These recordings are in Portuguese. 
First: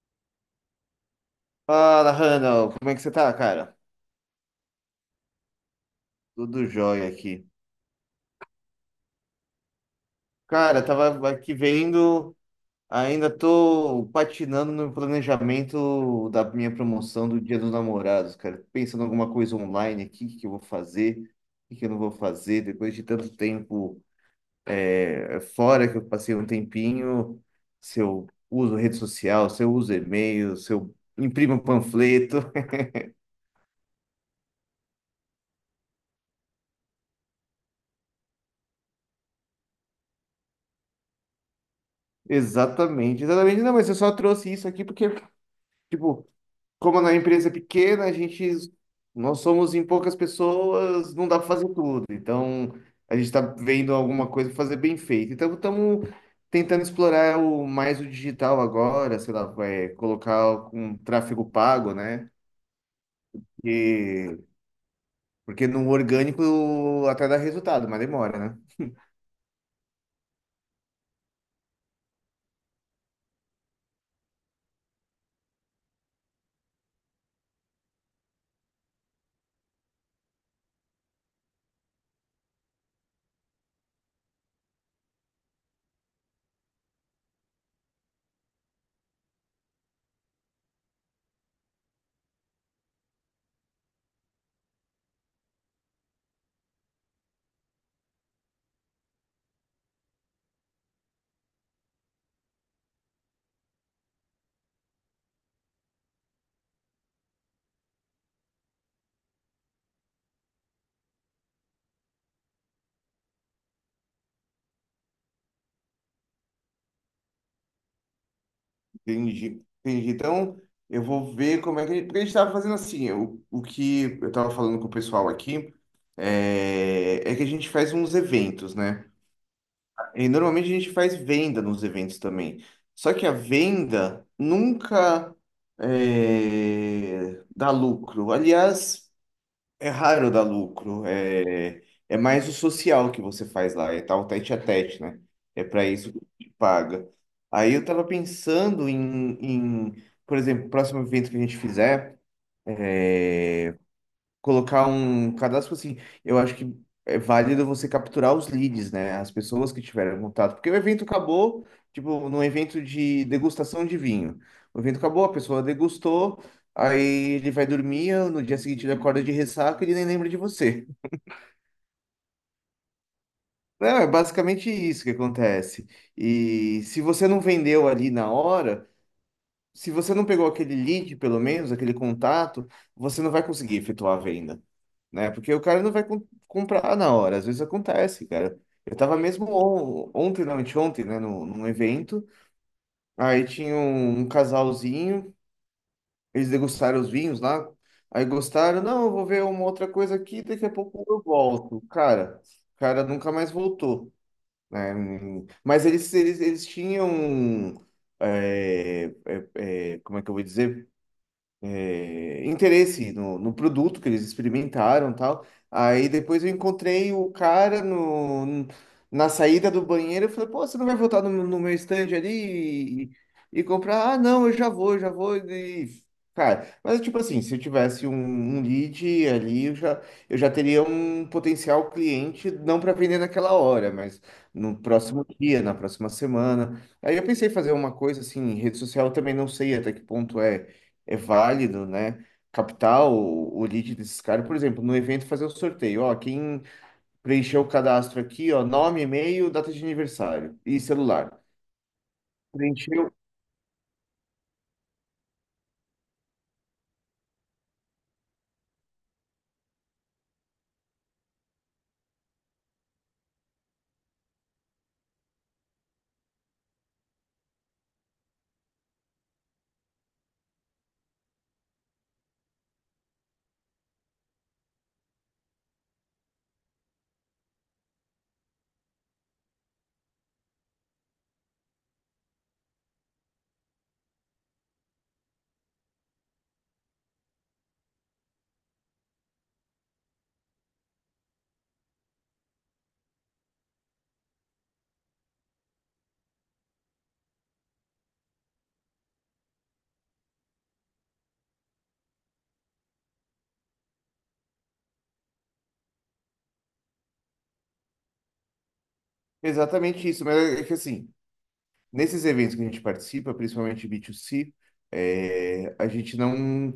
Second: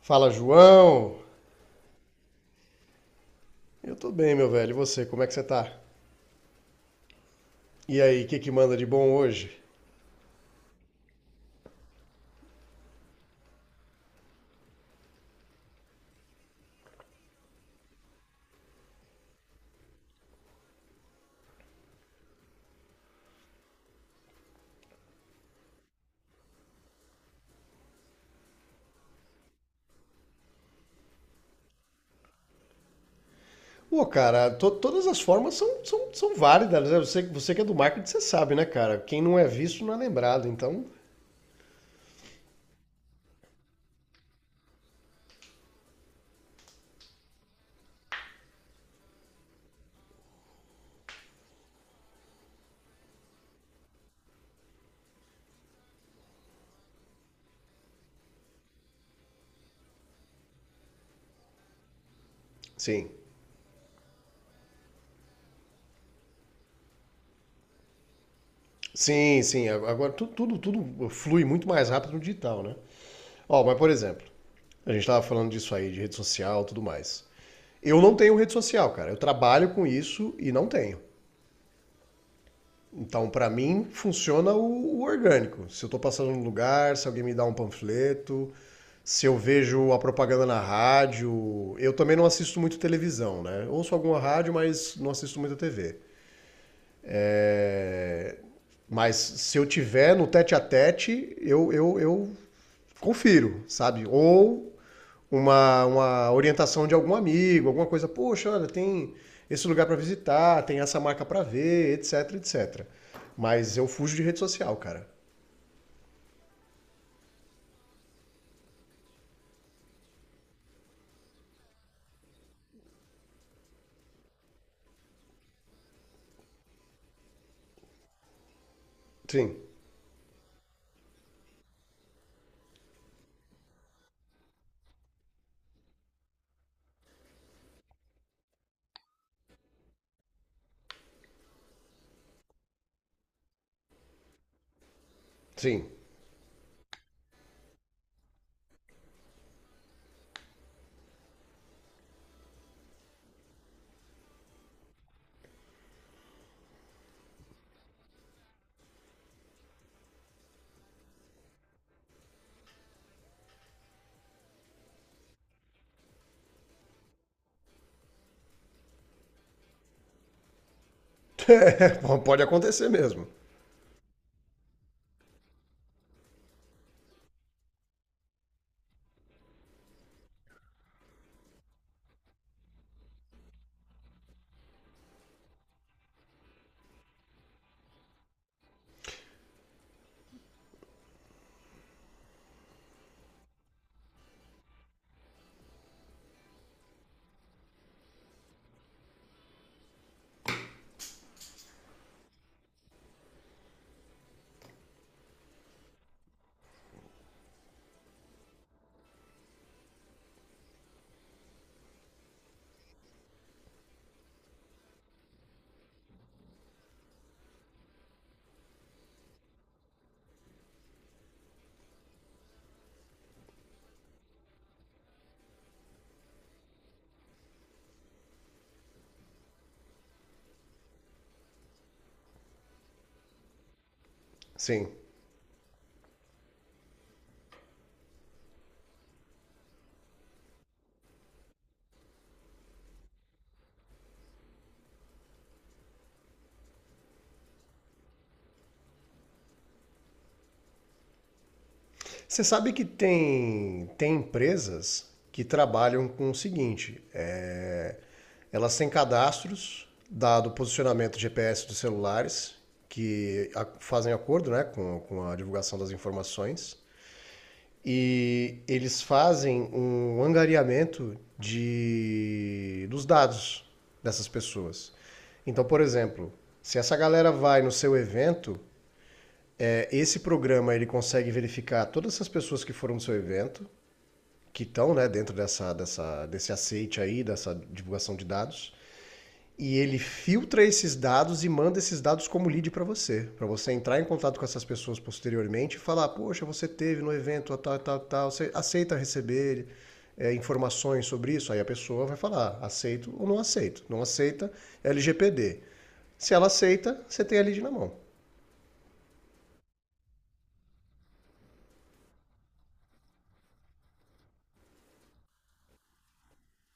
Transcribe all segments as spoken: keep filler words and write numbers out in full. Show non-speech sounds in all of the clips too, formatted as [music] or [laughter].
Fala, João! Fala, Randall, como é que você tá, cara? Eu tô bem, meu velho. E você, como é que você tá? Tudo jóia aqui. E aí, o que que manda de bom hoje? Cara, tava aqui vendo, ainda tô patinando no planejamento da minha promoção do Dia dos Namorados, cara. Pensando em alguma coisa online aqui, o que que eu vou fazer, o que que eu não vou fazer, depois de tanto tempo é, fora que eu passei um tempinho, se eu uso rede social, se eu uso e-mail, se eu imprimo um panfleto. [laughs] Pô, cara, to- todas as formas são, são, são válidas, né? Você, você que é do marketing, você sabe, né, cara? Quem não é visto não é lembrado, então... Exatamente, exatamente. Não, mas eu só trouxe isso aqui porque, tipo. Como na empresa é pequena, a gente, nós somos em poucas pessoas, não dá para fazer tudo. Então, a gente está vendo alguma coisa pra fazer bem feito. Então, estamos tentando explorar o, mais o digital agora, sei lá, vai colocar um tráfego pago, né? Sim, E, porque no orgânico até dá resultado, mas demora, né? sim, sim. A- Agora tu- tudo, tudo flui muito mais rápido no digital, né? Ó, mas por exemplo, a gente tava falando disso aí, de rede social e tudo mais. Eu não tenho rede social, cara. Eu trabalho com isso e não tenho. Então, para mim, funciona o, o orgânico. Se eu estou passando num lugar, se alguém me dá um panfleto, se eu vejo a propaganda na rádio. Eu também não assisto muito televisão, né? Ouço alguma rádio, mas não assisto muito a T V. É, Mas se eu tiver no tete a tete, eu, eu, eu confiro, sabe? Ou uma, uma orientação de algum amigo, alguma coisa. Poxa, olha, tem esse lugar para visitar, tem essa marca para ver, etc, etcétera. Mas eu fujo de rede social, cara. Entendi, entendi. Então, eu vou ver como é que. Porque a gente estava fazendo assim, o, o que eu estava falando com o pessoal aqui é, é que a gente faz uns eventos, né? Sim, E normalmente a gente faz venda nos eventos também. Só que a venda nunca é, dá lucro. Aliás, é raro dar lucro. É é mais o social que você faz lá, é tal tete a tete, né? É para sim. isso que te paga. Aí eu tava pensando em, em, por exemplo, próximo evento que a gente fizer, é, colocar um cadastro assim. Eu acho que é válido você capturar os leads, né? As pessoas que tiveram contato. Porque o evento acabou, tipo, num evento de degustação de vinho. O evento acabou, a pessoa degustou, aí ele vai dormir, no dia seguinte ele acorda de ressaca e ele nem lembra de você. [laughs] Pode acontecer mesmo. Não, é basicamente isso que acontece. E se você não vendeu ali na hora, se você não pegou aquele lead, pelo menos, aquele contato, você não vai conseguir efetuar a venda, né? Porque o cara não vai com- comprar na hora. Às vezes acontece, cara. Eu tava mesmo on- ontem, não, anteontem, né, num, num evento. Aí tinha um, um casalzinho, eles degustaram os vinhos lá. Aí gostaram, não, eu vou ver uma outra coisa aqui, daqui a pouco eu volto. Cara, o cara nunca mais voltou né? Hum. Mas eles, eles, eles tinham. é, é, é, Como é que eu vou dizer? É, interesse no, no produto que eles experimentaram e tal. Aí depois eu encontrei o cara no, na saída do banheiro e falei, pô, você não vai voltar no, no meu stand ali e, e comprar? Ah, não, eu já vou, eu já vou. E, cara, mas tipo assim, se eu tivesse um, um lead ali, eu já, eu já teria um potencial cliente, não para vender naquela hora, mas no Sim. próximo dia, na próxima semana. Aí eu pensei em fazer uma coisa assim, em rede social, eu também não sei até que ponto é é válido, né? Captar o, o lead desses caras, por exemplo, no evento fazer o sorteio, ó, quem preencheu o cadastro aqui, ó, nome, e-mail, data de aniversário e celular. Você sabe que Preencheu tem, tem empresas que trabalham com o seguinte: é, elas têm cadastros, dado o posicionamento G P S dos celulares, que a- fazem acordo, né, com, com a divulgação das informações. E eles fazem um angariamento de dos dados dessas pessoas. Então, por exemplo, se essa galera vai no seu evento, é, esse programa ele consegue verificar todas essas pessoas que foram no seu evento, que estão, né, dentro dessa, dessa, desse aceite aí, dessa divulgação de dados, e ele filtra esses dados e manda esses dados como lead para você, para você entrar em contato com essas pessoas posteriormente e falar, poxa, você teve no evento tal, tal, tal, você aceita receber é, informações sobre isso? Aí a pessoa vai falar, aceito ou não aceito. Não aceita, L G P D. Se ela aceita, você tem a lead na mão. exatamente isso, mas é que assim, nesses eventos que a gente participa, principalmente B dois C, é, a gente não.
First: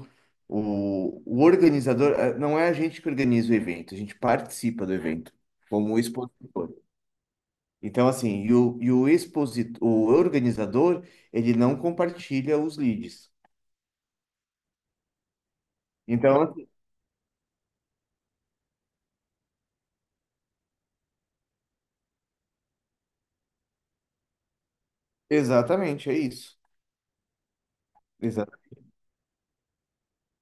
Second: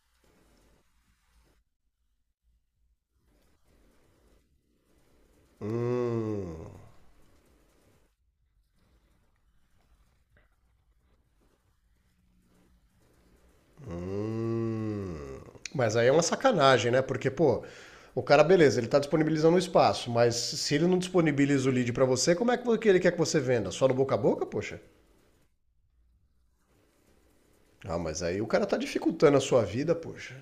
O, o organizador, eh, não é a gente que organiza o evento, a gente participa do evento como Hum. expositor. Então, assim, e o, e o expositor, o organizador, ele não compartilha os leads. Mas aí é uma Então, assim, sacanagem, né? Porque, pô, o cara, beleza, ele tá disponibilizando o espaço, mas se ele não disponibiliza o lead pra você, como é que ele quer que você venda? Só no boca a boca, poxa? exatamente, é isso. Ah, mas aí o cara tá dificultando a sua vida, poxa.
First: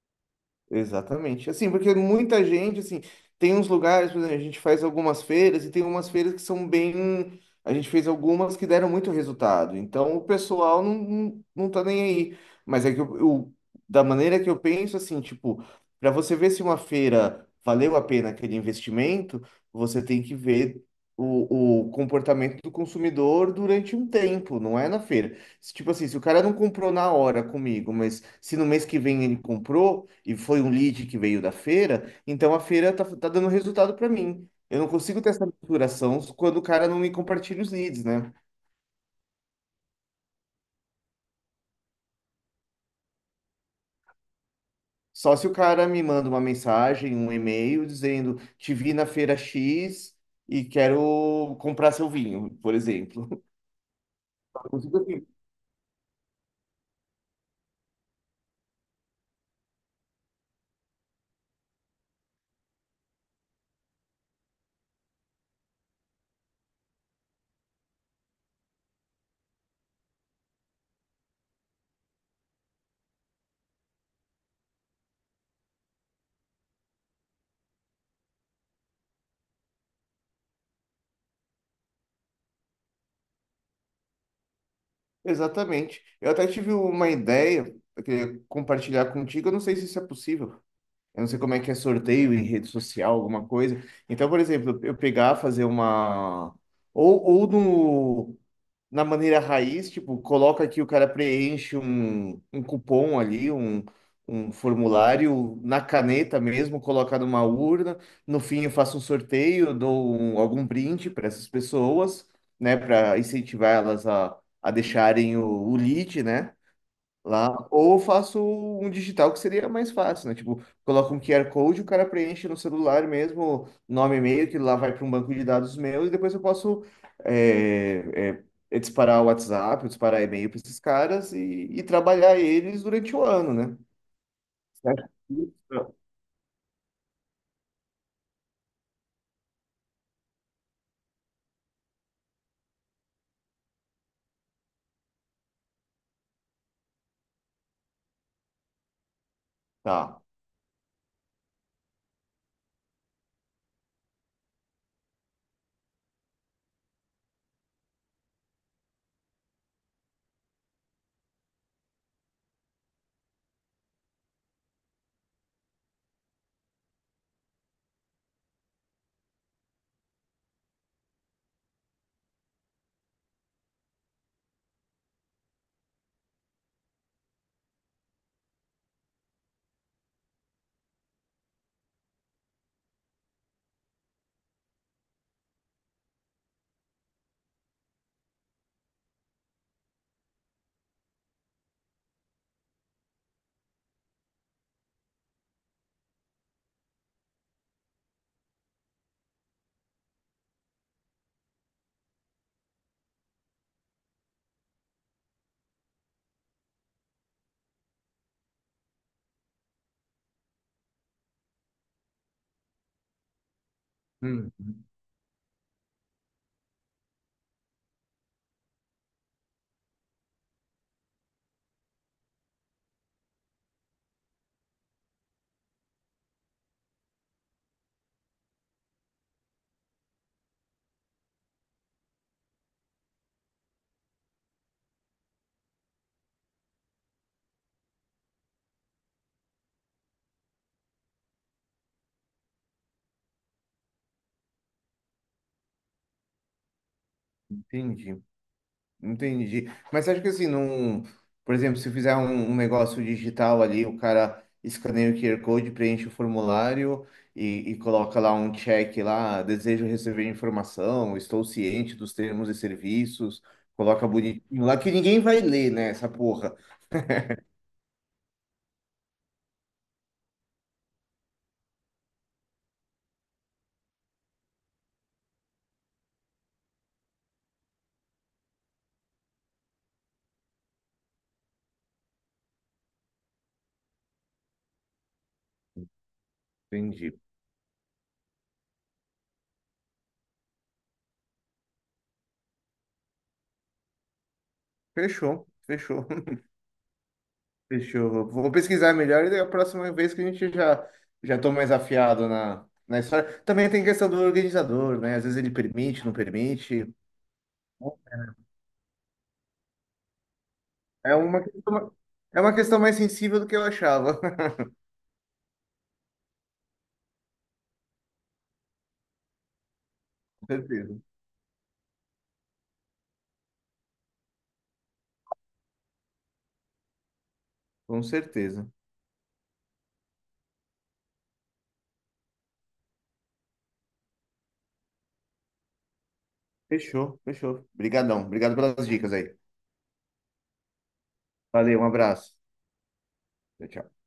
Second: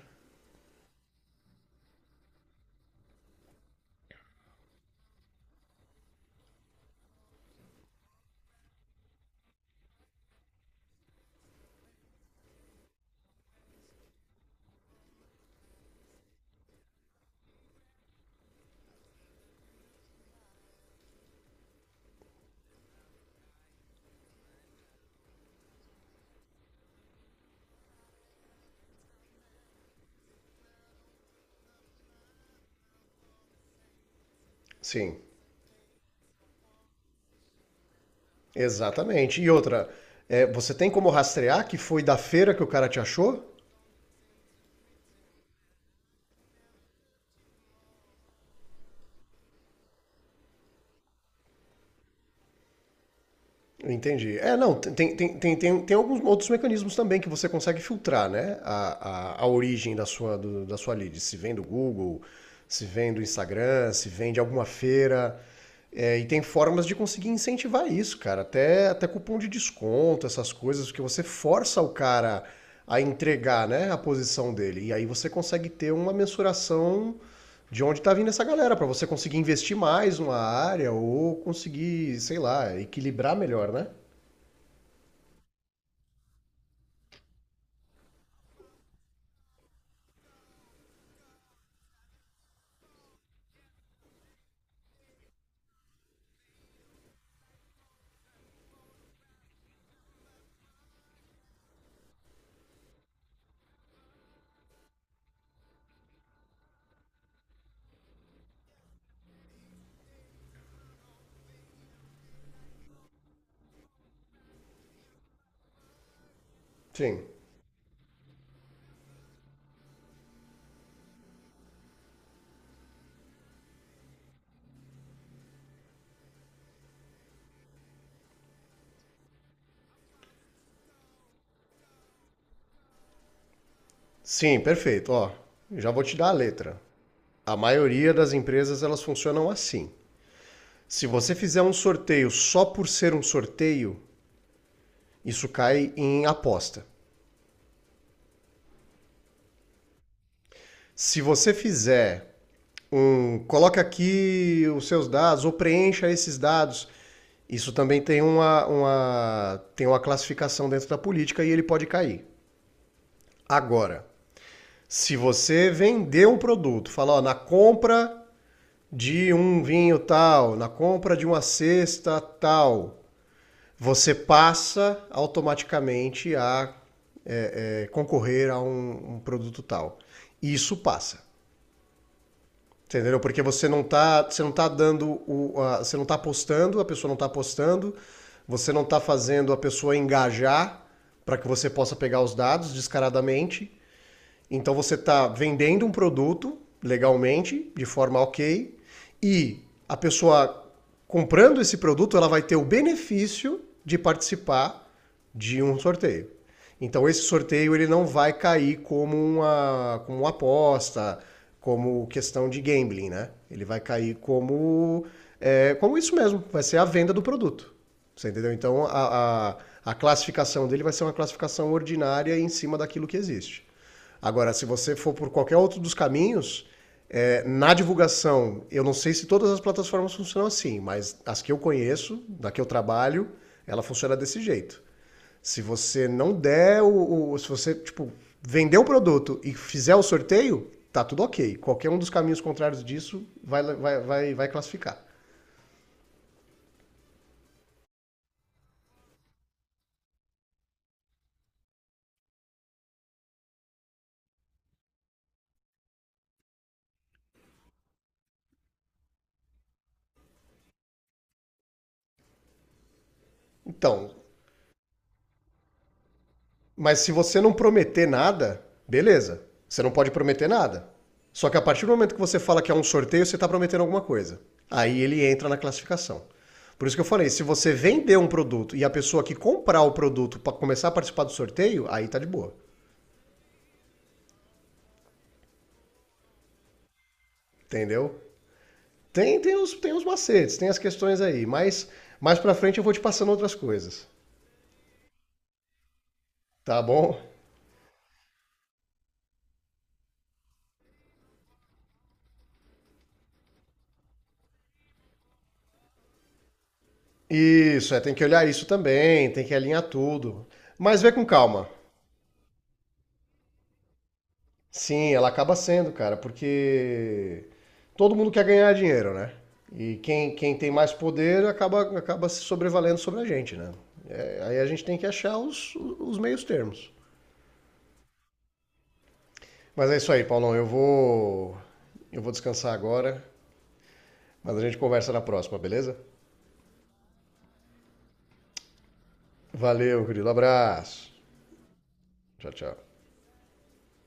Exatamente. Assim, porque muita gente, assim, tem uns lugares, por exemplo, a gente faz algumas feiras e tem umas feiras que são bem. A gente fez algumas que deram muito resultado. Então o pessoal não, não, não tá nem aí. Mas é que eu, eu- da maneira que eu penso, assim, tipo, para você ver se uma feira valeu a pena aquele investimento, você tem que ver o, o comportamento do consumidor durante um tempo, não é na feira. Se, tipo assim, se o cara não comprou na hora comigo, mas se no mês que vem ele comprou e foi um lead que veio da feira, então a feira tá, tá dando resultado para mim. Eu não Sim, consigo ter essa maturação quando o cara não me compartilha os leads, né? exatamente. E outra, é, você tem como rastrear que foi da feira que o cara te achou? Só se o cara me manda uma mensagem, um e-mail dizendo: Te vi na feira X e quero comprar seu vinho, por exemplo. [laughs] Entendi. É, Eu não, tem, consigo, assim, tem, tem, tem, tem alguns outros mecanismos também que você consegue filtrar, né? A, a, a origem da sua, do- da sua lead. Se vem do Google, se vem do Instagram, se vem de alguma feira. É, e tem formas de conseguir incentivar isso, cara. Até, até cupom de desconto, essas coisas, que você força o cara a entregar, né, a posição dele. E aí você consegue ter uma mensuração de onde está vindo essa galera, para você conseguir investir mais numa área ou conseguir, sei lá, equilibrar melhor, né? exatamente. Eu até tive uma ideia, eu queria compartilhar contigo, eu não sei se isso é possível. Eu não sei como é que é sorteio em rede social, alguma coisa. Então, por exemplo, eu pegar, fazer uma. Ou, ou no, na maneira raiz, tipo, coloca que o cara preenche um, um cupom ali, um, um formulário na caneta mesmo, coloca numa urna. No fim, eu faço um sorteio, dou um- algum brinde para essas pessoas, né, para incentivar elas a, a deixarem o, o lead, né? Sim. Lá, ou faço um digital que seria mais fácil, né? Tipo, coloca um Q R Code, o cara preenche no celular mesmo, nome e e-mail, que lá vai para um banco de dados meu, e depois eu posso é, é, é disparar o WhatsApp, disparar e-mail para esses caras e, e trabalhar eles durante o ano, né? Sim, Certo? perfeito. Ó, já vou te dar a letra. A maioria das empresas elas funcionam assim. Se você fizer um sorteio só por ser um sorteio, isso cai em aposta. Tá. Se você fizer um, coloca aqui os seus dados ou preencha esses dados, isso também tem uma, uma, tem uma classificação dentro da política e ele pode cair. Agora, se você vender um produto, falar, ó, na compra de um vinho tal, na compra de uma cesta tal, você passa automaticamente a eh, concorrer a um, um produto tal. Isso passa. Entendeu? Porque você não tá, você não tá dando o, a- você não tá apostando, a pessoa não está apostando, você não está fazendo a pessoa engajar para que você possa pegar os dados descaradamente. Então você está vendendo um produto legalmente, de forma ok, e a pessoa comprando esse produto, ela vai ter o benefício de participar de um sorteio. Então esse sorteio ele não vai cair como uma, como uma aposta, como questão de gambling, né? Ele vai cair Hum, como é, como isso mesmo, vai ser a venda do produto. Você entendeu? Então a, a, a classificação dele vai ser uma classificação ordinária em cima daquilo que existe. Agora, se você for por qualquer outro dos caminhos, é, na divulgação, eu não sei se todas as plataformas funcionam assim, mas as que eu conheço, da que eu trabalho, ela funciona desse jeito. Se você não der o. o- se você, tipo, vender o produto e fizer o sorteio, tá tudo ok. Qualquer um dos caminhos contrários disso vai, vai, vai, vai classificar. entendi. Entendi. Mas acho que assim, num, por exemplo, se fizer um, um negócio digital ali, o cara escaneia o Q R Code, preenche o formulário e, e coloca lá um check lá, desejo receber informação, estou ciente dos termos e serviços, coloca Então, bonitinho lá, que ninguém vai ler, né, essa porra. mas se você não prometer nada, beleza. Você não pode prometer nada. Só que a partir do momento que você fala que é um sorteio, você está prometendo alguma coisa. Aí ele entra na classificação. Por isso que eu falei, se você vender um produto e a pessoa que comprar o produto para começar a participar do sorteio, aí tá de boa. Entendi. Entendeu? Tem, tem, os, tem os macetes, tem as questões aí, mas mais pra frente eu vou te passando outras coisas. Fechou, fechou, Tá bom? [laughs] fechou. Vou pesquisar melhor e daí a próxima vez que a gente já, já tô mais afiado na, na história. Também tem questão do organizador, né? Às vezes ele permite, não permite. Isso, é, tem que olhar isso também, tem que alinhar tudo. Mas vê É com uma calma. questão, é uma questão mais sensível do que eu achava. [laughs] Sim, ela acaba sendo, cara, porque todo mundo quer ganhar dinheiro, né? E quem, Com quem tem mais certeza. poder acaba, acaba se sobrevalendo sobre a gente, né? É, aí a gente tem que achar os, os meios termos. Com certeza. Mas é isso aí, Paulão. Eu vou, eu vou descansar agora, mas a gente conversa na próxima, beleza? Fechou, fechou. Obrigadão. Obrigado pelas dicas aí. Valeu, querido. Abraço. Valeu, um abraço. Tchau, tchau. Tchau, tchau.